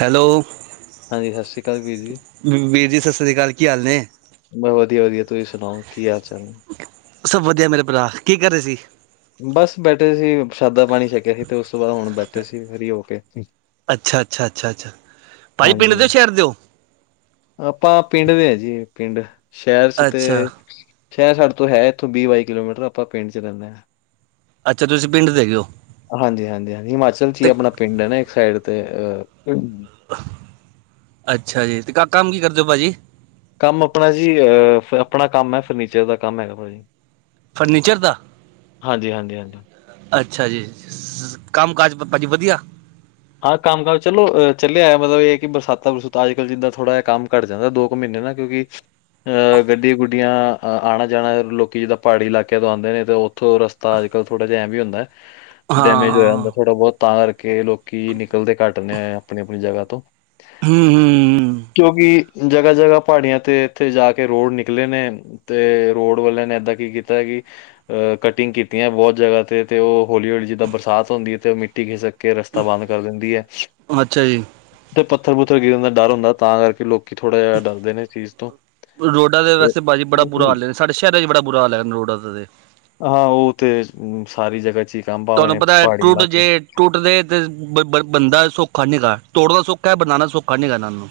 Hello ਹਾਂਜੀ ਸਤਿ ਸ਼੍ਰੀ ਅਕਾਲ ਵੀਰ ਜੀ ਵੀਰ ਜੀ ਸਤਿ ਸ੍ਰੀ ਅਕਾਲ ਕੀ ਹਾਲ ਨੇ ਬਸ ਵਧੀਆ ਵਧੀਆ ਤੁਸੀਂ ਸੁਣਾਓ ਕੀ ਹਾਲ ਚਾਲ ਸਭ ਵਧੀਆ ਮੇਰੇ ਭਰਾ ਕੀ ਕਰ ਰਹੇ ਸੀ ਬਸ ਬੈਠੇ ਸੀ ਪ੍ਸ਼ਾਦਾ ਪਾਣੀ ਛਕਿਆ ਸੀ ਤੇ ਉਸ ਤੋਂ ਬਾਅਦ ਹੁਣ ਬੈਠੇ ਸੀ ਫਰੀ ਹੋ ਕੇ ਅੱਛਾ ਅੱਛਾ ਅੱਛਾ ਅੱਛਾ ਭਾਜੀ ਪਿੰਡ ਦੇ ਹਾਂਜੀ ਹੋ ਸ਼ਹਿਰ ਦੇ ਹੋ ਆਪਾਂ ਪਿੰਡ ਦੇ ਹ ਜੀ ਪਿੰਡ ਸ਼ਹਿਰ ਚ ਅੱਛਾ ਤੇ ਸ਼ਹਿਰ ਸਾਡੇ ਤੋਂ ਹੈ ਇੱਥੋਂ ਵੀਹ ਬਾਈ ਕਿਲੋਮੀਟਰ ਆਪਾਂ ਪਿੰਡ ਚ ਰਹਦੇ ਹਾਂ ਅੱਛਾ ਤੁਸੀਂ ਪਿੰਡ ਦੇ ਗ ਹੋ ਹਾਂਜੀ ਹਾਂਜੀ ਹਾਂਜੀ ਹਿਮਾਚਲ ਚ ਹੀ ਤੇ ਆਪਣਾ ਪਿੰਡ ਹੈ ਨਾ ਇੱਕ ਸਾਈਡ ਤੇ ਅ ਅੱਛਾ ਜੀ ਤੇ ਕਾ ਕੰਮ ਕੀ ਕਰਦੇ ਹੋ ਭਾਜੀ ਕੰਮ ਆਪਣਾ ਜੀ ਅ ਆਪਣਾ ਕੰਮ ਹੈ ਫਰਨੀਚਰ ਦਾ ਕੰਮ ਹੈਗਾ ਭਾ ਜੀ ਫਰਨੀਚਰ ਦਾ ਹਾਂਜੀ ਹਾਂਜੀ ਅੱਛਾ ਜੀ ਕੰਮ ਕਾਜ ਭਾਜੀ ਵਧੀਆ ਹਾਂ ਕੰਮ ਕਮ ਚਲੋ ਚੱਲਿਆਇਆ ਮਤਲਬ ਇਹ ਕਿ ਬਰਸਾਾਂ ਬਰੂਤ ਅਜ ਕੱਲ ਜਿੱਦਾ ਥੋੜ੍ਹਾ ਜਿਹਾ ਕੰਮ ਘੱਟਦਾ ਦੋ ਉਹ ਮਹੀਨੇ ਨਾ ਕਿਉਂਕਿ [inaudible] ਅ ਗੱਡੀ ਗੁੱਡੀਆਂ ਅ ਆਣਾ ਜਾਣਾ ਲੋਕੀ ਜਿੱਦਾਂ ਪਹਾੜੀ ਇਲਾਕਿਆਂ ਤੋਂ ਆਉਂਦੇ ਨੇ ਤੇ ਉਥੋਂ ਰਸ ਤਾਂ ਅਜ ਕੱਲ ਥੋੜ੍ਹਾ ਜਿਹਾ ਐ ਵੀ ਹੁੰਦਾ। ਡੈਮੇਜ ਹੋਇਆ ਹਾਂ ਹੁੰਦਾ ਥੋੜ੍ਹਾ ਬਹੁਤ ਤਾਂ ਕਰਕੇ ਲੋਕੀ ਨਿਕਲਦੇ ਘੱਟਦੇ ਆ ਆਪਣੀ ਆਪਣੀ ਜਗ੍ਹਾ ਤੋਂ ਹੂੰ -ਹੂੰ ਹੂੰ ਕਿਉਂਕਿ ਜਗ੍ਹਾ ਜਗ੍ਹਾ ਪਹਾੜੀਆਂ ਤੇ ਇੱਥੇ ਜਾ ਕੇ ਰੋਡ ਨਿਕਲੇ ਨੇ। ਤੇ ਰੋਡ ਵਾਲਿਆਂ ਨੇ ਏਦਾਂ ਕੀ ਕੀਤਾ ਕਿ ਅ ਕਟਿੰਗ ਕੀਤੀਆਂ ਬਹੁਤ ਜਗ੍ਹਾ ਤੇ- ਤੇ ਉਹ ਹੌਲੀ- ਹੌਲੀ ਜਿੱਦਾਂ ਬਰਸਾਤ ਹੁੰਦੀ ਹੈ ਤੇ ਉਹ ਮਿੱਟੀ ਖਿਸਕ ਕੇ ਰਸ ਤਾਂ ਬੰਦ ਕਰ ਦਿੰਦੀ ਏ। [inaudible] ਅੱਛਾ ਜੀ। ਤੇ ਪੱਥਰ ਪੁੱਥਰ ਗਿਰਨ ਦਾ ਡਰ ਹੁੰਦਾ ਤਾਂ ਕਰਕੇ ਲੋਕ ਜਿਆਦਾ ਡਰਦੇ ਨੇ ਚੀਜ਼ ਤੋਂ ਰੋਡਾ ਦੇ ਵਸਤੇ ਭਾਜੀ ਬੜਾ ਤੇ ਬੁਰਾ ਹਾਲ ਹੈ ਸਾਡੇ ਸ਼ਹਿਰਾਂ ਚ' ਬੜਾ ਬੁਰਾ ਹਾਲ ਰੋਡਾ ਦਾ ਤੇ ਹਾਂ ਉਹ ਤੇ ਸਾਰੀ ਜਗ੍ਹਾ 'ਚ ਹੀ ਕੰਮ ਤੁਹਾਨੂੰ ਭਾਵੇਂ ਪਤਾ ਹੈ ਪਹਾੜੀ ਟੂਟ ਇਲਾਕੇ ਜੇ ਟੁੱਟਦੇ ਤੇ ਬ ਬਣਦਾ ਸੌਖਾ ਨਹੀਂ ਹੇਗਾ ਤੋੜਨਾ ਸੌਖਾ ਬਣਾਉਣਾ ਸੌਖਾ ਨੀ ਹੇਗਾ ਇਹਨਾਂ ਨੂੰ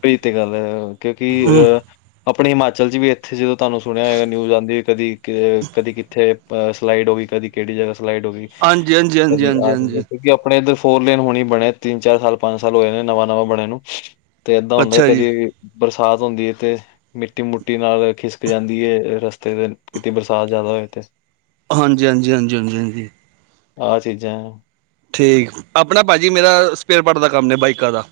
ਬਈ ਤੇ ਗੱਲ ਹੈ ਕਿਉਂਕਿ ਹੂੰ ਅਹ ਆਪਣੇ ਹਿਮਾਚਲ 'ਚ ਵੀ ਇੱਥੇ ਜਦੋਂ ਤੁਹਾਨੂੰ ਸੁਣਿਆ ਹੋਗਾ ਨਿਊਜ਼ ਆਉਂਦੀ ਕਦੀ -ਕਦੀ ਕਿੱਥੇ ਸਲਾਈਡ ਹੋ ਗਈ ਕਦੀ ਕਿਹੜੀ ਜਗ੍ਹਾ ਸਲਾਈਡ ਹੋ ਗਈ ਹਾਂਜੀ ਹਾਂਜੀ ਹਾਂਜੀ ਕਦੀ ਹਾਂਜੀ ਆ ਹਾਂਜੀ ਕਿਉਂਕਿ ਆਪਣੇ ਇੱਧਰ ਫੋਰ ਲੇਨ ਹੋਣੀ ਬਣੇ ਤਿੰਨ ਚਾਰ ਸਾਲ ਪੰਜ ਸਾਲ ਹੋਏ ਨੇ ਨਵਾਂ -ਨਵਾਂ ਬਣੇ ਨੂੰ [inaudible] ਤੇ ਏਦਾਂ ਹੁੰਦਾ ਅੱਛਾ ਜੀ ਕਦੀ ਬਰਸਾਤ ਹੁੰਦੀ ਹੈ ਤੇ ਮਿੱਟੀ ਮੁਟੀ ਨਾਲ ਖਿਸਕ ਜਾਂਦੀ ਹੈ ਰਸਤੇ ਤੇ ਕਿਤੇ ਬਰਸਾਤ ਜ਼ਿਆਦਾ ਹੋਏ ਤੇ ਹਾਂਜੀ- ਹਾਂਜੀ- ਹਾਂਜੀ -ਹਾਂਜੀ -ਹਾਂਜੀ। ਆਹ ਚੀਜ਼ਾਂ ਠੀਕ ਆਪਣਾ ਭਾਜੀ ਮੇਰਾ ਸਪੇਅਰ ਪਾਰਟ ਦਾ ਕੰਮ ਨੇ ਬਾਈਕਾਂ ਦਾ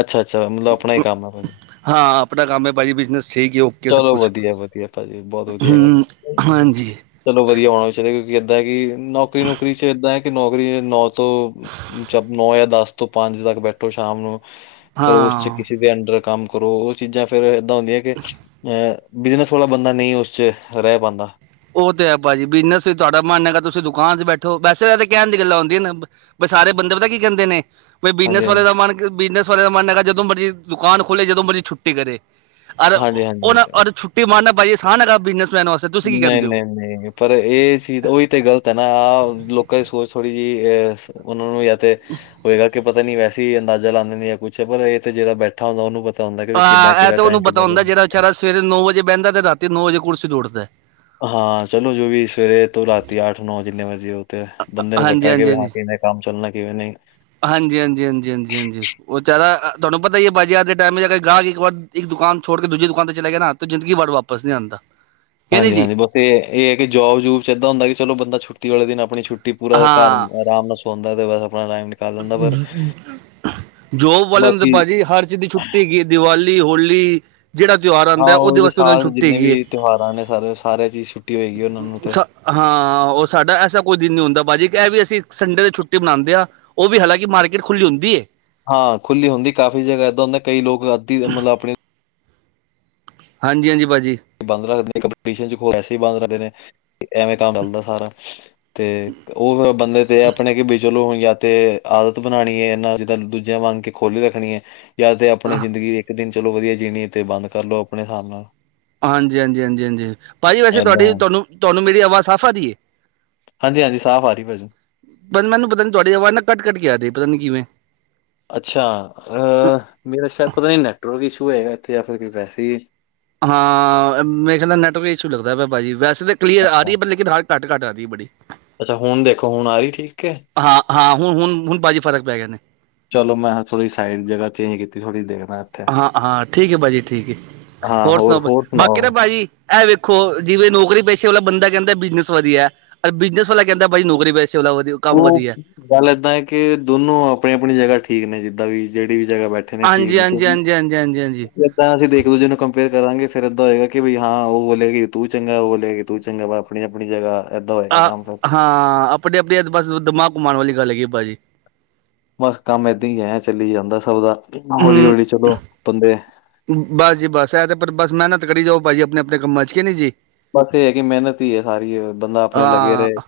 ਅੱਛਾ -ਅੱਛਾ ਮਤਲਬ ਆਪਣਾ ਹੀ ਕੰਮ ਹੈ ਭਾਜੀ। ਹਾਂ ਆਪਣਾ ਕੰਮ ਹੈ ਭਾਜੀ ਬਿਜ਼ਨਸ ਠੀਕ ਹੀ ਹੈ ਉਹ ਚਲੋ ਵਧੀਆ- ਵਧੀਆ ਭਾਜੀ ਬਹੁਤ ਵਧੀਆ ਗੱਲ ਹਮ ਹੈ। ਹਾਂਜੀ ਚਲੋ ਵਧੀਆ ਹੋਣਾ ਵਿਚ ਕਿਉਂਕਿ ਏਦਾਂ ਹੈ ਕਿ ਨੌਕਰੀ ਨੁਕਰੀ 'ਚ ਏਦਾਂ ਹੈ ਕਿ ਨੌਕਰੀ ਨੌ ਤੋਂ 'ਚ ਨੌ ਜਾਂ ਦਸ ਤੋਂ ਪੰਜ ਤੱਕ ਬੈਠੋ ਸ਼ਾਮ ਨੂੰ ਫੇਰ ਉਸ 'ਚ ਹਾਂ ਕਿਸੇ ਦੇ ਅੰਡਰ ਕੰਮ ਕਰੋ ਉਹ ਚੀਜ਼ਾਂ ਫਿਰ ਏਦਾਂ ਹੁੰਦੀਆਂ ਕਿ ਅਹ ਬਿਜਨਸ ਵਾਲਾ ਬੰਦਾ ਨਹੀਂ ਉਸ 'ਚ ਰਹਿ ਪਾਂਦਾ। ਉਹ ਤੇ ਹੈ ਭਾਜੀ ਬਿਜਨਸ ਵੀ ਤੁਹਾਡਾ ਮਨ ਹੈਗਾ ਤੁਸੀਂ ਦੁਕਾਨ 'ਚ ਬੈਠੋ ਵੈਸੇ ਤਾਂ ਤੇ ਕਹਿਣ ਦੀ ਗੱਲਾਂ ਆਉਂਦੀਆਂ ਨਾ ਬ ਸਾਰੇ ਬੰਦੇ ਪਤਾ ਕੀ ਕਹਿੰਦੇ ਨੇ ਹਾਂਜੀ ਬਿਜ਼ਨਸ ਵਾਲੇ ਦਾ ਮਨ ਕਿ ਬਿਜ਼ਨਸ ਵਾਲਿਆਂ ਮਨ ਹੈਗਾ ਜਦੋਂ ਮਰਜ਼ੀ ਦੁਕ ਖੋ੍ਹੇ ਜਦੋਂ ਮਰਜ਼ੀ ਛੁੱਟੀ ਕਰੇ। ਹਾਂਜੀ ਹਾਂਜੀ ਉਹ ਹਾਂਜੀ ਛੁੱਟੀ ਮਾਰਨਾ ਬ ਆਸਾਨ ਹੇਗਾ ਬਿਜਨਸਮੈਨ ਵਾਸਤੇ ਤੁਸੀਂ ਕੀ ਨਹੀਂ, ਕਹਿੰਦੇ। ਨਹੀਂ ਹੋ -ਨਹੀਂ ਪਰ ਇਹ ਚੀਜ਼ ਉਹੀ ਤੇ ਗ਼ਲਤ ਹੈ ਨਾ ਆਹ ਲੋਕਾਂ ਦੀ ਸੋਚ ਥੋੜੀ ਵੀ ਐਸ ਉਹਨਾਂ ਨੂੰ ਜਾਂ ਤੇ ਹੋਏਗਾ ਕਿ ਪਤਾ ਨੀ ਵੈਸੇ ਤੇ ਅੰਦਾਜ਼ਾ ਲਾਂਣੇ ਆ ਕੁੱਛ ਪਰ ਇਥੇ ਜਿਹੜਾ ਬੈਠਾ ਬੈਠਾ ਹੁੰਦਾ ਉਹਨੂੰ ਪਤਾ ਹੁੰਦਾ ਵੀ ਕਿੱਦਾਂ ਹਾਂ ਇਹ ਕਿਹੜਾ ਤਾਂ ਟਾਈਮ ਉਹਨੂੰ ਪਤਾ ਕਿੱਦਾਂ ਹੁੰਦਾ ਜਿਹੜਾ ਵਿਚਾਰਾ ਸਵੇਰੇ ਨੌ ਵਜੇ ਬਹਿੰਦਾ ਤੇ ਰਾਤੀ ਨੌ ਵਜੇ ਕੁਰਸੀ ਉਠਦਾ ਹਾਂ ਚਲੋ ਜੋ ਵੀ ਸਵੇਰੇ ਤੋਂ ਰਾਤੀਂ ਅੱਠ ਨੌ ਜਿੰਨੇ ਮਰਜ਼ੀ ਹੋ ਤੇ ਬੰਦੇ ਨੂੰ ਹਾਂਜੀ ਪਤਾ ਹਾਂਜੀ ਕਿ ਹਾਂ ਹਾਂਜੀ। ਕੀ ਕੰਮ ਚੱਲਣਾ ਕਿਵੇਂ ਨਹੀਂ ਹਾਂਜੀ- ਹਾਂਜੀ -ਹਾਂਜੀ- ਹਾਂਜੀ- ਹਾਂਜੀ। ਉਹ ਚਾਰਾ ਤੁਹਾਨੂੰ ਪਤਾ ਹੈ ਭਾਜੀ ਅ ਦੇ ਟਾਈਮ ਅਰ ਗਾਹਕ ਇੱਕ ਵਾਰ ਇੱਕ ਦੁਕਾਨ ਛੋੜ ਕੇ ਦੂਜੀ ਦੁਕਾਨ ਤੇ ਚਲੇ ਗਿਆ ਨਾ ਜ਼ਿੰਦਗੀ ਭਰ ਵਾਪਿਸ ਵਾਪਿਸ ਨਹੀਂ ਆਂਦਾ। ਕਿ ਨਹੀਂ ਹਾਂਜੀ ਜੀ -ਹਾਂਜੀ ਬਸ ਇਹ ਇਹ ਹੈ ਕਿ ਜੋਬ ਜੂਬ 'ਚ ਇਦਾਂ ਹੁੰਦਾ ਕਿ ਚਲੋ ਬੰਦਾ ਛੁੱਟੀ ਵਾਲੇ ਦਿਨ ਆਪਣੀ ਛੁੱਟੀ ਛੁੱਟੀ ਪੂਰਾ ਘਰ ਹਾਂ। ਆਰਾਮ ਨਾਲ ਸੌਂਦਾ ਤੇ ਬਸ ਆਪਣਾ ਆਰਾਮ ਜੋਬ ਵਾਲਿਆਂ ਤੇ ਬਾਕੀ ਭਾਜੀ ਹਰ ਚੀਜ਼ ਦੀ ਛੁੱਟੀ ਹੈਗੀ। ਦੀਵਾਲੀ, ਹੋਲੀ ਜਿਹੜਾ ਤਿਉਹਾਰ ਹਾਂ। ਆਂਦਾ ਉਹਦੇ ਉਹ ਵਾਸਤੇ ਉਹਨਾਂ ਨੂੰ ਸਾਲ ਛੁੱਟੀ ਜਿੰਨੇ ਹੈਗੀ ਏ। ਵੀ ਤਿਉਹਾਰਾਂ ਨੇ ਸਾਰੇ ਸਾਰਿਆਂ ਸਾਰੇ ਛੁੱਟੀ ਹੋਏਗੀ ਉਹਨਾਂ ਨੂੰ ਤੇ ਹਾਂ। ਉਹ ਸਾਡਾ ਐਸਾ ਕੋਈ ਦਿਨ ਨੀ ਹੁੰਦਾ ਭਾਜੀ ਇਹ ਵੀ ਅਸੀਂ ਸੰਡੇ ਦੀ ਛੁੱਟੀ ਬਣਾਉਂਦੇ ਆਂ। ਉਹ ਵੀ ਹਾਲਾਂ ਕਿ ਮਾਰਕੀਟ ਖੁੱਲੀ ਹੁੰਦੀ ਹੈ। ਹਾਂ। ਖੁੱਲੀ ਹੁੰਦੀ ਕਾਫ਼ੀ ਜਗਾ ਇੱਦਾਂ ਹੁੰਦਾ ਕਈ ਲੋਕ ਅੱਧੀ ਮੱਤਲਬ ਆਪਣੇ ਹਾਂਜੀ -ਹਾਂਜੀ ਭਾਜੀ ਬੰਦ ਰੱਖਦੇ ਨੇ ਕੰਸੇ ਹੀ ਬੰਦ ਰਹਿੰਦੇ ਨੇ ਐਵੇਂ ਕੰਮ ਚੱਲਦਾ ਸਾਰਾ ਤੇ ਉਹ ਫਿਰ ਬੰਦੇ ਤੇ ਆਪਣੇ ਕੀ ਚਲੋ ਹੁਣ ਜਾਂ ਤੇ ਆਦਤ ਬਣਾਉਣੀ ਏ ਇਹਨਾਂ ਜਿੱਦਾਂ ਦੂਜਿਆਂ ਵਾਂਗ ਕੇ ਖੋਲੀ ਰੱਖਣੀ ਹੈ। ਜਾਂ ਤੇ ਆਪਣੀ ਜ਼ਿੰਦਗੀ ਇੱਕ ਦਿਨ ਚਲੋ ਵਧੀਆ ਜੀਣੀ ਤੇ ਬੰਦ ਕਰ ਲੋ ਆਪਣੇ ਹਿਸਾਬ ਨਾਲ। ਹਾਂਜੀ - ਹਾਂਜੀ -ਹਾਂਜੀ -ਹਾਂਜੀ ਭਾਜੀ ਵੈਸੇ ਏਦਾਂ ਤੁਹਾਡੀ ਤੁਹਾਨੂੰ ਤੁਹਾਨੂੰ ਮੇਰੀ ਆਵਾਜ਼ ਸਾਫ਼ ਆ ਰਹੀ ਹੈ। ਹਾਂਜੀ - ਹਾਂਜੀ। ਸਾਫ਼ ਆ ਰਹੀ ਭਾਜੀ। ਪਰ ਨਾ ਮੈਨੂੰ ਪਤਾ ਤੁਹਾਡੀ ਆਵਾਜ਼ ਨਾ ਕੱਟ ਕੱਟ ਆ ਰਹੀ ਪਤਾ ਕਿਵੇਂ ਅੱਛਾ ਅ ਮੇਰਾ ਸ਼ਾਇਦ ਪਤਾ ਨਹੀਂ ਨੈਟਵਰਕ ਇਸ਼ੂ ਹੋਏਗਾ ਇੱਥੇ ਜਾਂ ਫਿਰ ਵੈਸੇ ਹ ਹਾਂ। ਮੇਰੇ ਖਿਆਲ ਨੈੱਟਵਰਕ ਇਸ਼ੂ ਲੱਗਦਾ ਭਾਜੀ ਵੈਸੇ ਕਲੀਅਰ ਆ ਅੱਛਾ ਰਹੀ ਹੈ ਪਰ ਲੇਕਿਨ ਘੱਟ- ਘੱਟ ਆ ਰਹੀ ਬੜੀ ਅੱਛਾ। ਹੁਣ ਦੇਖੋ ਹੁਣ ਆ ਰਹੀ ਠੀਕ ਹੈ। ਹਾਂ -ਹਾਂ ਹੁਣ - ਹੁਣ ਭਾਜੀ ਫਰਕ ਪੈ ਗਿਆ ਨੇ ਚਲੋ ਮੈਂ ਥੋੜ੍ਹੀ ਸਾਈਡ ਜਗ੍ਹਾ ਚੇਂਜ ਕੀਤੀ ਥੋੜ੍ਹੀ ਦੇਖਣਾ। ਹਾਂ - ਹਾਂ ਠੀਕ ਹੈ ਭਾਜੀ ਠੀਕ ਹੈ ਹੋਰ ਸੁਣਾਓ ਬਾਕੀ ਦਾ ਭਾਜੀ ਇਹ ਵੇਖੋ ਜਿਵੇਂ ਨੌਕਰੀ ਪੇਸ਼ੇ ਵਾਲਾ ਬੰਦਾ ਕਹਿੰਦਾ ਬਿਜ਼ਨਸ ਵਧੀਆ। ਔਰ ਬਿਜ਼ਨਸ ਵਾਲਾ ਕਹਿੰਦਾਂ ਭਾਈ ਨੌਕਰੀ ਪੈਸੇ ਵਾਲਾ ਵਧੀਆ। ਕੰਮ ਉਹ ਵਧੀਆ ਗੱਲ ਏਦਾਂ ਹੈ ਕਿ ਦੋਨੋ ਆਪਣੀ ਆਪਣੀ ਜਗ੍ਹਾ ਠੀਕ ਨੇ ਜਿੱਦਾਂ ਵੀ ਜਿਹੜੀ ਵੀ ਜਗ੍ਹਾ ਬੈਠੇ ਕਿੱਥੇ ਨੇ ਠੀਕ ਹਾਂਜੀ ਨੇ ਹਾਂਜੀ ਕਿਉਂਕੀ ਹਾਂਜੀ ਹਾਂਜੀ ਹਾਂਜੀ ਹਾਂਜੀ ਤਾਂ ਅਸੀਂ ਇੱਕ ਦੂਜੇ ਨੂੰ ਕੰਪੇਅਰ ਕਰਾਂਗੇ ਫਿਰ ਏਦਾਂ ਹੋਏਗਾ ਕਿ ਵੀਈ ਹਾਂ ਉਹ ਬੋਲੇਗੀ ਤੂੰ ਚੰਗਾ ਉਹ ਬੋਲੇਗੀ ਤੂੰ ਚੰਗਾ ਵਾ ਆਪਣੀ ਆਪਣੀ ਜਗ੍ਹਾ ਏਦਾਂ ਹੋਏਗਾ ਹਾਂ ਕੰਮ ਫਿਰ ਹਾਂ। ਆਪਣੇ ਆਪਣੇ ਆਸੇ ਪਾਸੇ ਦਿਮਾਗ ਘਮਾਉਣ ਵਾਲੀ ਗੱਲ ਹੈਗੀ ਆ ਭਾਜੀ ਬੱਸ ਕੰਮ ਏਦਾਂ ਹੀ ਹੈ ਚੱਲੀ ਜਾਂਦਾ ਸੱਭ ਦਾ ਹੌਲੀ ਹੌਲੀ ਚਲੋ ਬੰਦੇ ਬੱਸ ਜੀ ਬੱਸ ਇਹ ਤੇ ਪਰ ਬੱਸ ਮਿਹਨਤ ਕਰੀ ਜਾਓ ਭਾਜੀ ਆਪਣੇ ਆਪਣੇ ਕੰਮਾਂ ਚ ਕਿਨੀ ਜੀ। ਬੱਸ ਇਹ ਹੈ ਕਿ ਮਿਹਨਤ ਹੀ ਹੈ ਸਾਰੀ ਬੰਦਾ ਆਪਣੇ ਲੱਗੇ ਹਾਂ, ਰਹੇ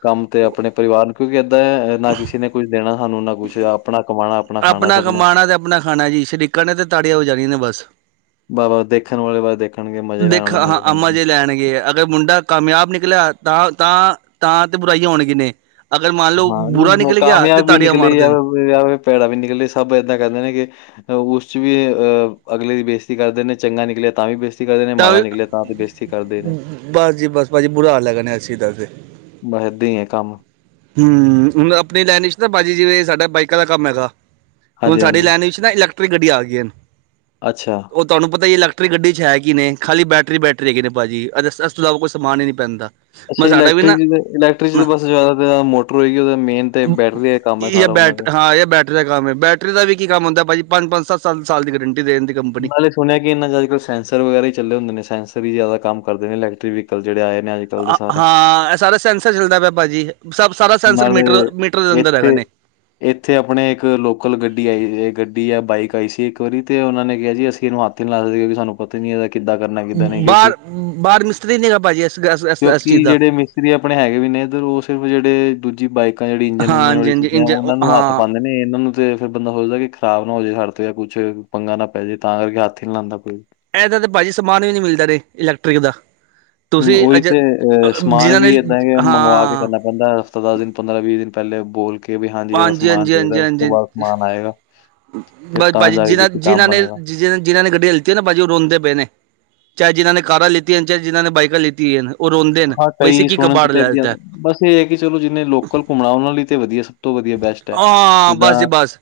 ਕੰਮ ਤੇ ਆਪਣੇ ਪਰਿਵਾਰ ਨੂੰ ਕਿਉਂਕਿ ਏਦਾਂ ਨਾ ਕਿਸੇ ਨੇ ਕੁੱਝ ਦੇਣਾ ਸਾਨੂੰ ਨਾ ਕੁੱਛ ਆਪਣਾ ਕਮਾਣਾ। ਖਾਣਾ ਆਪਣਾ ਸਭ ਨੇ ਕਮਾਉਣਾ ਤੇ ਆਪਣਾ ਖਾਣਾ ਜੀ ਸਰੀਕਾਂ ਨੇ ਤੇ ਤਾੜੀਆਂ ਵਜਾਣੀਆਂ ਨੇ ਬੱਸ ਬੱਸ - ਬੱਸ ਦੇਖਣ ਵਾਲੇ ਬੱਸ ਦੇਖਣਗੇ ਮਜ਼ੇ ਲੈਣ ਦੇਖ ਵਾਲੇ ਹਾਂ ਮਜ਼ੇ ਲੈਂਦੇ ਅੰਮਾ ਨੇ। ਜੇ ਲੈਣਗੇ ਅਗਰ ਮੁੰਡਾ ਕਾਮਯਾਬ ਨਿਕਲਿਆ ਤਾਂ ਤਾਂ ਤਾਂ ਤਾਂ ਬੁਰਾਈਆਂ ਹੋਣਗੀਆ ਨੇ ਅਗਰ ਮੰਨ ਲਓ ਹਾਂ ਬੁਰਾ ਨਿਕਲ ਗਿਆ ਤੇ ਤਾੜੀਆਂ ਮਾਰਦੇ ਨੇ। ਵਿਆਹ ਭੈੜਾ ਵੀ ਨਿਕਲੇ ਸਭ ਏਦਾਂ ਕਹਿੰਦੇ ਨੇ ਕਿ ਉਸ ਚ ਵੀ ਅਹ ਅਗਲੇ ਦੀ ਬੇਸਤੀ ਕਰਦੇ ਨੇ ਚੰਗਾ, ਨਿਕਲਿਆ ਤਾਂ ਵੀ ਬੇਤੀ ਕਰਦੇ ਨੇ ਤਾਂ ਮਾੜਾ ਨਿਕਲਿਆ ਤਾਂ ਤੇ ਬੇਸਤੀ ਕਰਦੇ ਨੇ, ਬਸ ਜੀ ਬਸ ਭਾਅ ਜੀ ਬੁਰਾ ਹਾਲ ਲਗਾ ਇਸ ਚੀਜ਼, ਬਸ, ਏਦਾਂ ਹੀ ਆ ਕੰਮ, ਹੂੰ ਹੁਣ ਆਪਣੀ ਲਾਈਨ ਵਿੱਚ ਨਾ ਭਾਜੀ ਜਿਵੇਂ, ਸਾਡਾ ਬਾਈਕਾਂ ਦਾ ਕੰਮ ਹੈਗਾ ਤੇ ਹੁਣ ਹਾਂਜੀ ਸਾਡੀ ਹਾਂਜੀ ਲਾਈਨ ਜਦ ਇਲੈਕਰੀਕ ਗੱਡੀ ਆ ਗਈ ਹਨ। ਅੱਛਾ, ਉਹ ਤੁਹਾਨੂੰ ਪਤਾ ਹੀ ਇਲੈਕਟ੍ਰਿਕ ਗੱਡੀ ਚ ਹੈ, ਕੀ ਨੇ ਖਾਲੀ ਬੈਟਰੀ ਬੈਰੀ ਹੈਗੇ, ਨੇ ਭਾਜੀ ਇਸ ਤੋਂ ਇਲਾਵਾ ਕੋਈ ਸਮਾਨ ਹੀ ਨਹੀਂ ਪੈਂਦਾ। ਅੱਛਾ ਮੈਂ ਸਾਡਾ ਵੀ ਇਲੈਕਟ੍ਰਿਕ ਨਾ ਇਲੈਕਟ੍ਰਿਕ ਬਸ ਜ਼ਿਆਦਾ ਮੋਟਰ ਹੋਏਗੀ, ਉਹ ਮੇਨ ਤੇ ਬੈਟਰੀ ਦਾ ਕੰਮ ਹੈ ਇਹ ਸਾਰਾ ਉਹਨਾਂ ਦਾ ਬੈਠ ਹਾਂ ਇਹ ਬੈਠ, ਦਾ ਕੰਮ ਹੈ ਬੈਟਰੀ ਦਾ ਵੀ ਕੀ ਕੰਮ ਹੁੰਦਾ, ਭਾਜੀ ਪੰਜ ਸੱਤ ਸਾਲ ਦੀ ਗਰੰਟੀ ਦੇਣ। ਕੰਪਨੀ ਮਾਲਿਕ, ਸੁਣਿਆ ਕਿ, ਇਹਨਾਂ ਅੱਜ-ਕੱਲ ਸੈਂਸਰ ਵਗੈਰਾ ਚੱਲ ਹੁੰਦੇ ਨੇ, ਸੈਂਸਰ ਹੀ ਜਿਆਦਾ ਕੰਮ ਕਰਦੇ ਨੇ ਇੈਕਟ੍ਰਿਕ ਵੀਕਲ ਜਿਹੜੇ ਆਏ ਨੇ। ਅੱਜ-ਕੱਲ੍ਹ ਦੇ ਸਾਰੇ। ਹਾਂ ਇਹ ਸਾਰਾ ਸੈਂਸਰ ਚੱਲਦਾ ਪਿਆ, ਭਾਜੀ ਸਾਰਾ ਸੈਂਸਰ ਨਾਲੇ ਮੀਟਰ ਮੀਟਰ ਦੇ ਅੰਦਰ ਇੱਥੇ ਹੈਗਾ ਨੇ। ਇੱਥੇ ਆਪਣੇ ਇੱਕ ਲੋਕਲ ਗੱਡੀ ਆਈ, ਗੱਡੀ ਜਾਂ ਬਾਈਕ ਆਈ ਸੀ ਇੱਕ ਵਾਰੀ ਤੇ ਉਹਨਾਂ ਨੇ ਕਿਹਾ ਜੀ, ਅਸੀਂ ਇਹਨੂੰ ਹੱਥ ਤੇ ਨਾਲ ਨੀ ਸਾਨੂੰ ਪਤ ਨੀ ਇਹਦਾ ਕਿੱਦਾਂ ਕਰਨਾ ਕਿੱਦਾਂ ਨੇ ਕਿਉਂਕਿ-ਕਿਉਂਕਿ ਬਾਹਰ ਬਾਹਰ ਮਿਸਤਰੀ ਨੀ ਹੈਗਾ ਭਾਜੀ ਇਸ ਇਸ ਚੀਜ਼ ਦਾ ਜਿਹੜੇ ਮ ਰੀ ਆਪਣੇ ਹੈਗੇ ਵੀ ਨੇੱਧਰ ਉਹ ਸਿਰਫ ਜਿਹੜੇ ਦੂਜੀ ਬਾਈਕਾਂ ਜਿਹੜੀ ਇੰਜਨ ਉੰਜਣ ਹਾਂਜੀ ਵਾਲੀ ਹਾਂਜੀ ਚੀਜ਼ਾਂ ਇੰਜ ਉਹਨਾਂ ਨੂੰ ਹੱਥ ਹਾਂ ਪਾਉਂ। ਕਹਿੰਦੇ ਨੇ ਇਹਨਾਂ ਨੂੰ ਤੇ ਫਿਰ ਬੰਦਾ ਸੋਚਦਾ, ਕਿ ਖ਼ਰਾਬ ਨਾ ਹੋ ਜੇ ਸੜ ਤੇ ਜਾਂ ਕੁੱਛ ਪੰਗਾ ਨਾ ਪੈਜੇ, ਤਾਂ ਕਰਕੇ ਹੱਥ ਹੀ ਨਹੀਂ ਲਾਂਦਾ ਕੋਈ। ਇਹਦਾ ਤੇ ਭਾਜੀ ਸਮਾਨ ਵੀ ਨੀ ਮਿਲਦਾ, ਇਲੈਕਟ੍ਰਿਕ ਦਾ ਹੂੰ ਤੁਸੀਂ ਉਹੀ ਅਜ ਤੇ ਅਹ ਸਮਾਨ ਜਿਨ੍ਹਾਂ ਨੇ ਵੀ ਏਦਾਂ ਮੰਗਵਾ ਕੇ ਹਾਂ ਕਰਨਾ। ਬੰਦਾ ਹਫ਼ਤਾ ਦਸ ਦਿਨ ਪੰਦਰਾਂ ਵੀਹ ਦਿਨ ਪਹਿਲੇ ਬੋਲ ਕੇ, ਵੀ ਹਾਂਜੀ ਇਹਦਾ ਸਮਾਨ ਹਾਂਜੀ, ਚਾਹੀਦਾ, ਹਾਂਜੀ, ਉਸ ਤੋਂ ਹਾਂਜੀ। ਬਾਅਦ ਸਮਾਨ ਆਏਗਾ। ਫਿਰ ਬ ਤਾਂ ਬਾਜੀ ਜਾ ਜਿ ਕੇ ਕਿਤੇ ਜਿਨ੍ਹਾਂ ਕੰਮ ਨੇ ਬਣੇਗਾ। ਜੀ ਜਿਨ੍ਹਾਂ ਨੇ ਗੱਡੀਆਂ ਲਤੀਆ ਨੇ ਬਾਜੀ ਉਹ ਰੋਂਦੇ ਪਏ ਨੇ, ਚਾਹੇ ਜਿਹਨਾਂ ਨੇ ਕਾਰਾਂ ਲਤੀਆਂ ਨੇ ਚਾਹੇ ਜਿਨਾਂ ਨੇ ਬਾਈਕਾਂ ਲਿੱਤੀਆਂ, ਨੇ ਉਹ ਰੋਂਦੇ ਨੇ ਹਾਂ, ਬਸੀੇ ਕਈ ਕੀ ਸੁਣਨ 'ਚ ਕਬਾੜ ਤੇ ਲੇ ਏਦੀ ਲੇਤਾ। ਬਸ ਇਹ ਹੈ ਕਿ ਚਲੋ ਜਿੰਨੇ ਲੋਕਲ ਘੁੰਮਣਾ ਉਹਨਾਂ ਲਈ ਤੇ ਵਧੀਆ। ਸਭ ਤੋਂ ਵਧੀਆ ਬੈਸਟ ਹੈ, ਹਾਂ ਜਿੱਦਾਂ ਬਸ ਜੀ ਬਸ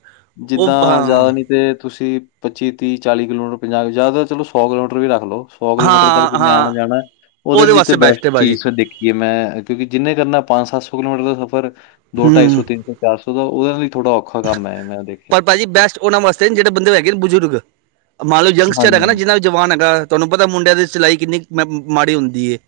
ਉਹ ਜਿੱਦਾਂ ਜਆਦਾ ਹਾਂ, ਨੀ, ਤੇ ਤੁਸੀਂ ਪੱਚੀ ਤੀਹ ਚਾਲੀ ਕਿਲੋਮੀਟਰ ਪੰਜਾਹ ਜ਼ਿਆਦਾ ਚਲੋ ਸੌ ਕਿਲੋਮੀਟਰ ਵੀ ਰੱਖ ਲਓ। ਸੌ ਕਿਲੋਮੀਟਰ ਤੱਕ ਹਾਂ, ਜਿੰਨੇ ਆਉਣਾ, ਹਾਂ। ਜਾਣਾ ਉਹਦੇ ਲਈ ਤੇ ਵਾਸਤੇ ਬੈਸਟ ਹੈ ਭਾਜੀ ਚੀਜ਼ ਦੇਖੀਏ ਮੈਂ ਕਿਉਂਕਿ, ਜਿੰਨੇ ਕਰਨਾ ਪੰਜ ਸੱਤ ਸੌ ਕਿਲੋਮੀਟਰ ਦਾ ਸਫ਼ਰ ਦੋ ਢਾਈ ਸੌ ਹੂੰ ਤਿੰਨ ਸੌ ਚਾਰ ਸੌ ਦਾ ਉਹਦੇ ਨਾਲ ਲਈ ਥੋੜਾ ਔਖਾ ਕੰਮ ਹੈ, ਇਹ ਮੈਂ ਦੇਖਿਆ। ਪਰ ਭਾਜੀ ਬੈਸਟ ਉਨਾਂ ਵਾਸਤੇ ਜਿਹੜੇ ਬੰਦੇ ਹੈਗੇ, ਨੇ ਬਜ਼ੁਰਗ ਮੰਨ ਲਓ ਯੰਗਸਟਰ ਹਾਂਜੀ, ਹੈਗਾ ਨਾ ਹਾਂਜੀ। ਜਿਹਨਾਂ ਜਵਾਨ ਹੈਗਾ, ਤੁਹਾਨੂੰ ਪਤਾ ਮੁੰਡਿਆਂ ਦੀ ਸਿਲਾਈ ਕਿੰਨੀ ਮਾੜੀ ਹੁੰਦੀ ਹੈ।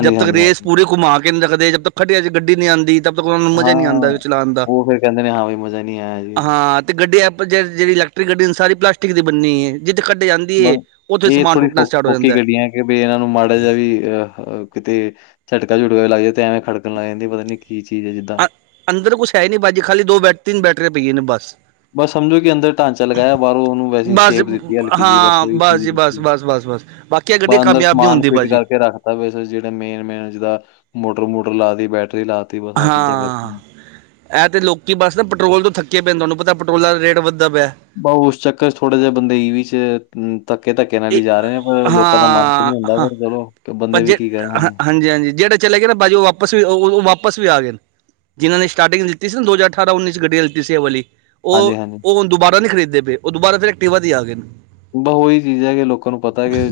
ਜਦ ਤੱਕ ਹਾਂਜੀ, ਰੇਸ ਹਾਂਜੀ। ਪੂਰੇ ਘੁੰਮਾ ਕੇ ਨਹੀਂ ਰੱਖਦੇ ਜਦ ਤੱਕ ਖਟੀੇ ਚੇ ਗੱਡੀ ਨੀ ਆਦੀ ਤ ਉਹਨਾਂ ਨੂੰ ਮਜ਼ਾ ਨਹੀਂ ਆਂਦਾ ਹਾਂ, ਚਲਾਣ ਦਾ, ਉਹ ਫਿਰ ਕਹਿੰਦੇ ਨੇ ਹਾਂ ਵੀ ਮਜ਼ਾ ਨਹੀਂ ਆਇਆ। ਜੀ। ਹਾਂ ਤੇ ਗੱਡੀ ਜਿਹੜੀ ਇਲੈਕਟ੍ਰਿਕ ਗੱਡੀ ਸਾਰੀ ਪਲਾਸਟਿਕ ਦੀ ਬੰਨੀ ਹੈਏ ਜਿੱਥੇ ਕੱਢੇ ਜਾਂ, ਬ ਇਹ ਥੋੜ੍ਹੀ ਔਖੀ ਗੱਡੀਆਂ, ਕਿ ਵੀ ਇਹਨਾਂ ਨੂੰ ਮਾੜਾ ਜਿਹਾ ਵੀ ਅ ਕਿਤੇ ਝਟਕਾ ਝੁਟਕਾ ਵੀ ਲੱਗ ਜਾਂ, ਤੇ ਐਵੇਂ ਖੜਕਣ ਲੱਗ ਜਾਂਦੀ ਪਤਾ ਨੀ ਕੀ ਚੀਜ਼ ਹੈ ਜਿੱਦਾਂ। ਅ ਅੰਦਰ ਕੁਛ ਹੈ ਨੀ, ਬਾਜੀ ਖਾਲੀ ਦੋ ਬੈ ਤਿੰਨ ਬੈਟਰੀਆਂ ਪਈਆਂ ਨੇ ਬੱਸ ਬਸ ਸਮਝੋ ਕਿ ਅੰਦਰ ਢਾਂਚਾ ਲਗਾਇਆ, ਬਾਹਰੋਂ ਉਹਨੂੰ ਵੈਸੇ ਬਸ ਸ਼ਛੇਪ ਦਿੱਤੀ ਹੈ, ਹਲਕੀ ਜਿਹੀ ਬਸ ਹਾਂ ਉਹੀ ਜੀ ਚੀਜ਼, ਬਸ ਬਸ ਬਸ ਬਸ ਬਾਕੀ ਇਹ ਬ ਗੱਡੀ ਅੰਦਰ ਕਾਮਯਾਬ ਨਹੀਂ ਸਮਾਨ ਹੁੰਦੀ ਫਿਟ ਭਾਜੀ ਕਰਕੇ ਰੱਖਦਾ। ਜਿਹੜੇ ਮੇਨ, ਮੇਨ ਜਿੱਦਾਂ ਮੋਟਰ ਮੋਟਰ ਲਾ ਤ ਬੈਟਰੀ ਲਾ। ਤੀ ਬਸ ਆਹ ਚੀਜ਼ਾਂ ਹਾਂ, ਕਰਤੀਆਂ। ਇਹ ਤਾਂ ਲੋਕ ਬਸ ਨਾ ਪੈਟਰੋਲ ਤੋਂ ਥੱਕੇ ਪਏ ਨੇ ਤੁਹਾਨੂੰ ਪਤਾ ਪੈਟਰੋਲ ਦਾ ਰੇਟ ਵੱਧਦਾ ਪਿਆ। ਬ ਉਸ ਚੱਕਰ ਚ ਥੋੜਾ ਜਾ ਬੰਦੇ ਈ ਵੀ ਚ, ਧੱਕੇ ਧੱਕੇ ਨਾਲ ਇਹ ਹੀ ਜਾ ਰਹੇ, ਨੇ ਪਰ ਲੋਕਾਂ ਦਾ ਮਨ ਤੇ ਹਾਂ ਨੀ ਹੁੰਦਾ ਹਾਂ ਪਰ ਚਲੋ, ਕਿ ਪਰ ਬੰਦੇ ਵੀ ਜੇ ਕੀ ਕਰਨ ਹੁਣ ਹਾਂਜੀ ਹਾਂਜੀ ਜਿਹੜੇ ਚਲੇ ਗਏ, ਨਾ ਬਾਜੀ ਉਹ ਵਾਪ ਵੀ ਵਾਪਸ ਵੀ ਆ ਗਏ। ਜਿਨ੍ਹਾਂ ਨੇ ਸਟਾਰਟਿੰਗ ਦਿੱਤੀ ਸੀ, ਨਾ ਦੋ ਹਜ਼ਾਰ ਅਠਾਰਾ ਉਨੀ ਚ ਗੱਡੀ ਲਿਤੀ ਸੀ, ਇਹ ਵਾਲੀ ਉਹ ਹਾਂਜੀ-ਹਾਂਜੀ ਹੁਣ ਦੁਬਾਰਾ ਨਹੀਂ ਖਰੀਦਦੇ ਪਏ ਉਹ ਦੁਬਾਰਾ ਫਿਰ ਐਕਟੀਵਾ ਦੇ ਆ ਗਏ ਨੇ ਬ ਉਹੀ ਚੀਜ਼ ਹੈ ਕਿ ਲੋਕਾਂ ਨੂੰ ਪਤਾ ਕਿ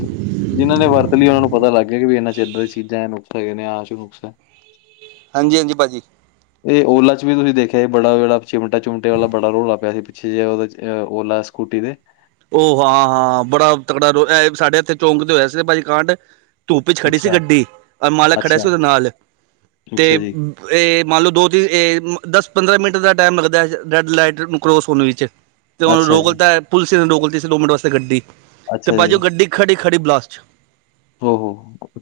ਜਿਹਨਾਂ ਨੇ ਵਰਤ ਲਈ ਉਹਨਾਂ ਨੂੰ ਪਤਾ ਲੱਗ ਵੀ ਇੰਨਾ ਚੇਰ ਤੁਸੀ ਚੀਜਾ ਨੁਕਸ ਹੈ ਨੇ ਆਹ ਚ ਨੁਕਸ ਹੈ ਹਾਂਜੀ- ਹਾਂਜੀ ਭਾਅ ਜੀ ਇਹ ਓਲਾ ਚ ਵੀ ਤੁਸੀਂ ਦੇਖਿਆ ਬੜਾ ਜਿਹੜਾ ਚਿਮਟਾ ਚੁਮਟੇ ਵਾਲਾ ਬੜਾ ਰੋਲਾ ਪਿਆ ਸੀ ਪਿੱਛੇ ਜਿਹਾ ਉਹਦੇ ਓਲਾ ਸਕੂਟੀ ਦੇ ਉਹ ਹਾਂ -ਹਾਂ ਬੜਾ ਤਕੜਾ ਸਾਡੇ ਇੱਥੇ ਚੌਕਦੇ ਹੋਇਆ ਸੀ ਭਾਜੀ ਕਾਂਡ ਧੂਪ ਚ ਖੜੀ ਸੀ ਅੱਛਾ ਗੱਡੀ ਰ ਮਾਲਕ ਖੜਾ ਸੀ ਅੱਛਾ ਉਹਦੇ ਨਾਲ ਤੇ ਅੱਛਾ ਜੀ ਇਹ ਮੰਨ ਲੋ ਦੋ ਤਿੰਨ ਦਸ ਪੰਦਰਾਂ ਮਿੰਟ ਦਾ ਟਾਈਮ ਲੱਗਦਾ ਰੈਡ ਲਾਈਟ ਨੂੰ ਕਰੋਸ ਹੋਣ ਵਿੱਚ ਅਤੇ ਉਹ ਅੱਛਾ ਰੋਕ ਜੀ ਦਿੱਤਾ ਪੁਲਿਸ ਨੇ ਰੋਕ ਦਿੱਤੀ ਸੀ ਦੋ ਮਿੰਟ ਵਾਸਤੇ ਗੱਡੀ ਤੇ ਅੱਛਾ ਜੀ ਬਾਜੀ ਉਹ ਗੱਡੀ ਖੜੀ ਖੜੀ ਬਲਾਸਟ ਚ ਓਹੋ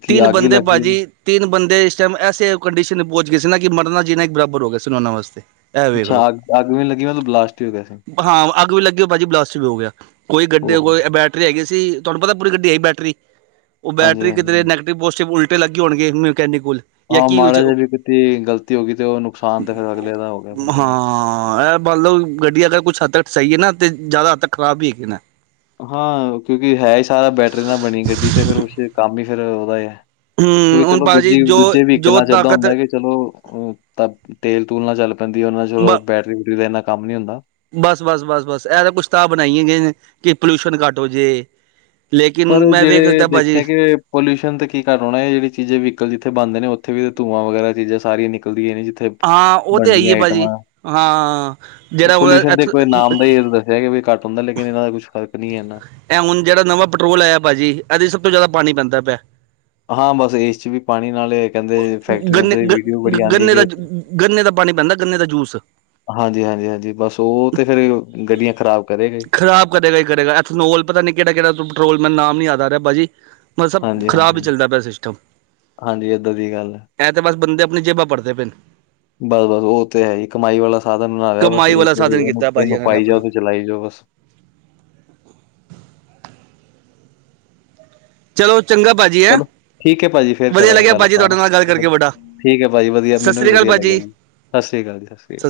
ਕੀ ਤਿੰਨ ਅੱਗ ਹੀ ਬੰਦੇ ਲੱਗ ਗਈ ਭਾਜੀ ਤਿੰਨ ਬੰਦੇ ਇਸ ਟਮ ਐੇ ਕੰਡੀਸ਼ਨ ਪਹੁੰਚ ਗਏ ਸੀ ਨਾ ਕਿ ਮਰਨਾ ਜੀਨਾ ਇੱਕ ਬਰਾਬਰ ਹੋ ਗਿਆ ਸੀਉਨਾ ਵਾਸਤੇ ਇਹ ਵੇਖ ਲੋ ਅੱਛਾ ਅੱਗ ਅੱਗ ਵੀ ਨੀ ਲੱਗੀ ਮਤਲਬ ਬਲਾਸਟ ਹੀ ਹੋ ਗਿਆ ਸੀ ਹਾਂ ਅੱਗ ਵੀ ਲੱਗੇ ਹੋ ਭਾਜੀ ਬਲਾਸ ਹੋ ਗਿਆ, ਕੋਈ ਗੱਡੀ ਓਹੋ ਬੈਟਰੀ ਹੈਗੀ ਸੀ, ਤੁਹਾਨੂੰ ਪਤਾ ਪੂਰੀ ਗੱਡੀ ਹੈਗੀ ਬੈਟਰੀ ਉਹ ਹਾਂਜੀ, ਬੈਟਰੀ ਕਿਤੇਰੇ ਹਾਂਜੀ ਨੈਗਟਵ ਪੋਜ਼ਟਿਵ ਉਲਟੇ ਲੱਗੇ ਹੋਣਗੇ ਮਕੈਨਿਕ ਕੁਲ ਹਾਂ ਮਾੜਾ ਜਿਹਾ ਵੀ ਕਿ ਕੀਤੀ ਗਲਤੀ ਹੋ ਗਈ ਤੇ ਉਹ ਨੁਕਸਾਨ ਤਾਂ ਫਿਰ ਅਗਲੇ ਦਾ ਹੋ ਗਿਆ ਹਾਂ ਇਹ ਮੰਨ ਲਓ ਗੱਡੀ ਅਗਰ ਕੁਛ ਹੱਦ ਤੱਕ ਸਹੀ ਐ ਨਾਂ ਤੇ ਜ਼ਿਆਦਾ ਹੱਦ ਤੱਕ਼ ਖਰਾਬ ਈ ਹੈਗੇ ਨੈਂ ਹਾਂ ਕਿਉਂਕਿ ਹੈ ਹੀ ਸਾਰਾ ਬੈਟਰੀ ਨਾਲ ਬਣੀ ਗੱਡੀ ਤੇ ਫਿਰ ਉਸ ਕੰਮ ਹੀ ਫਿਰ ਉਹਦਾ ਐ ਹਮ ਕਿਉਕਿ ਹੁਣ ਚਲੋ ਭਾਜੀ ਦੂਜੀ, ਜੋ ਦੂਜੇ ਵੀ ਜੋ ਇਕਲਾ ਚੱਲਦਾ ਤਾਕਤ ਹੁੰਦਾ ਵੀ ਚਲੋ ਤਾਂ ਤੇਲ ਤੂਲ ਨਾਲ ਚੱਲ ਪੈਂਦੀ ਉਹ ਨਾਲ ਚਲੋ, ਬ ਬੈਟਰੀ ਵੂਟਰੀ ਦਾ ਇੰਨਾ ਕੰਮ ਨੀਂ ਹੁੰਦਾ ਬਸ, ਬਸ, ਬਸ ਬਸ, ਇਹ ਤਾਂ ਕੁਛ ਤਾਂ ਬਣਾਈਆਂ ਗਈਆਂ ਨੇਂ ਕਿ ਪੋਲਿਊਸ਼ਨ ਘੱਟ ਹੋ ਜਏ ਪਰ ਜਿਹੜੇ ਦੇਖਿਆ ਕਿ ਪੋਲਿਊਸ਼ਨ ਤੇ ਕੀ ਘਟ ਹੋਣਾ, ਇਹ ਜਹੜ ਚੀਜ਼ ਵੀਹੀਕਲ ਜਿੱਥੇ ਬੰਣਦੇ ਨੇਂ, ਉੱਥੇ ਵੀ ਧੂਆਂ ਵਗੈਰਾ ਚੀਜ਼ਾਂ ਸਾਰੀਆਂ ਨਿਕਲਦੀ ਨੇਂ ਥੇ ਹਾਂ ਉਹ ਤੇ ਹੈ ਹੀ ਬਣਨੀਆਂ ਹੈ ਭਾਜੀ ਆਈਟਮਾਂ, ਹਾਂ ਜਿਹੜਾ ਹੁਣ ਪੋਲਿਊਸ਼ਨ ਦੇ ਇੱਥ ਕੋਈ ਨਾਮ ਦਾ ਇਹ ਈ ਰਹਿੰਦਾ ਇਹਹਿ ਕਿ ਵੀ ਘੱਟ ਹੁੰਦਾ, ਲੇਕਿਨ ਇਹਨਾਂ ਦਾ ਕੁਛ ਫਰਕ ਨਈਂ ਐ ਇਹ ਹੁਣ ਜਿਹੜਾ ਨਵਾਂ ਪੈਟਰੋਲ ਆਇਆ ਪਾਜੀ, ਇਹਦੇ ਚ ਸਭ ਤੋਂ ਜ਼ਿਆਦਾ ਪਾਣੀ ਪੈਂਦਾ ਪਿਆ। ਹਾਂ ਬਸ ਇਸ ਚ ਵੀ ਪਾਣੀ ਨਾਲ ਕਹਿੰਦੇ ਫੈਕਟਰੀਆਂ ਗੰਨੇ ਗ ਵੀਡੀਓ ਬੜੀ ਆਂਦੀ ਗੰਨੇ ਦਾ ਪਈ ਗੰਨੇ ਦਾ ਪਾਣੀ ਪੈਂਦਾ, ਗੰਨੇ ਦਾ ਜੂਸ। ਹਾਂਜੀ, ਹਾਂਜੀ, ਹਾਂਜੀ ਬਸ ਉਹ ਤੇ ਫੇਰ ਗੱਡੀਆਂ ਖ਼ਰਾਬ ਕਰੇਗਾ ਈ ਕਦੇਗਾ ਈ ਕਰੇਗਾ, ਐਥਨੋਲ ਪਤਾ ਨੀਂ ਕਿਹੜਾ-ਕਿਹੜਾ ਪੈਟਰੋਲ ਮੈਨੂੰ ਨਾਮ ਨੀਂ ਯਾਦ ਆ ਰਿਹਾ ਪਾਜੀ। ਮਤਲਬ ਹਾਂਜੀ, ਖਰਾਬ ਹੀ ਹਾਂਜੀ, ਚੱਲਦਾ ਪਿਆ ਸਿਸਟਮ ਹਾਂਜੀ ਏਦਾਂ ਦੀ ਗੱਲ ਹੈ। ਇਹਂ ਤੇ ਬਸ ਬੰਦੇ ਆਪਣੀ ਜੇਬਾਂ ਭਰਦੇ ਪਏ ਨੇਂ। ਬਸ ਬਸ ਉਹ ਤੇ ਹੈ ਈ, ਕਮਾਈ ਵਾਲਾ ਸਾਧਨ ਬਨਾ ਲਿਆ ਬਸ, ਕਮਾਈ ਵਾਲਾ ਇੱਕ ਸਾਧਨ ਉਹਨੂੰ ਕੀਤਾ ਭਾਜੀ ਇਹਨੂੰ ਇਹਨਾਂ ਨੇ ਪਾਈ ਜਾਓ ਆਪਣਾ ਤੇ ਚਲਾਈ ਜਾਓ ਬਸ। ਚਲੋ ਚੰਗਾ ਭਾਜੀ ਹੈਂ ਚਲੋ ਠੀਕ ਐ ਪਾਜੀ ਫੇਰ ਵਧੀਆ ਕਰਾਂਗੇ ਲੱਗਿਆ ਗੱਲ ਭਾਜੀ ਆਪਾਂ ਤੁਹਾਡੇ ਨਾਲ ਗੱਲ ਹੈਨਾਂ। ਕਰਕੇ ਬੜਾ ਠੀਕ ਐ ਪਾਜੀ ਵਧੀਆ, ਸਤਿ ਮੈਨੂੰ ਵੀ ਸ਼੍ਰੀ ਅਕਾਲ ਵਧੀਆ ਭਾਜੀ ਲਗਿਆ ਸਤ ਸ਼੍ਰੀ ਅਕਾਲ ਜੀ, ਸਤਿ ਸ਼੍ਰੀ ਅਕਾਲ।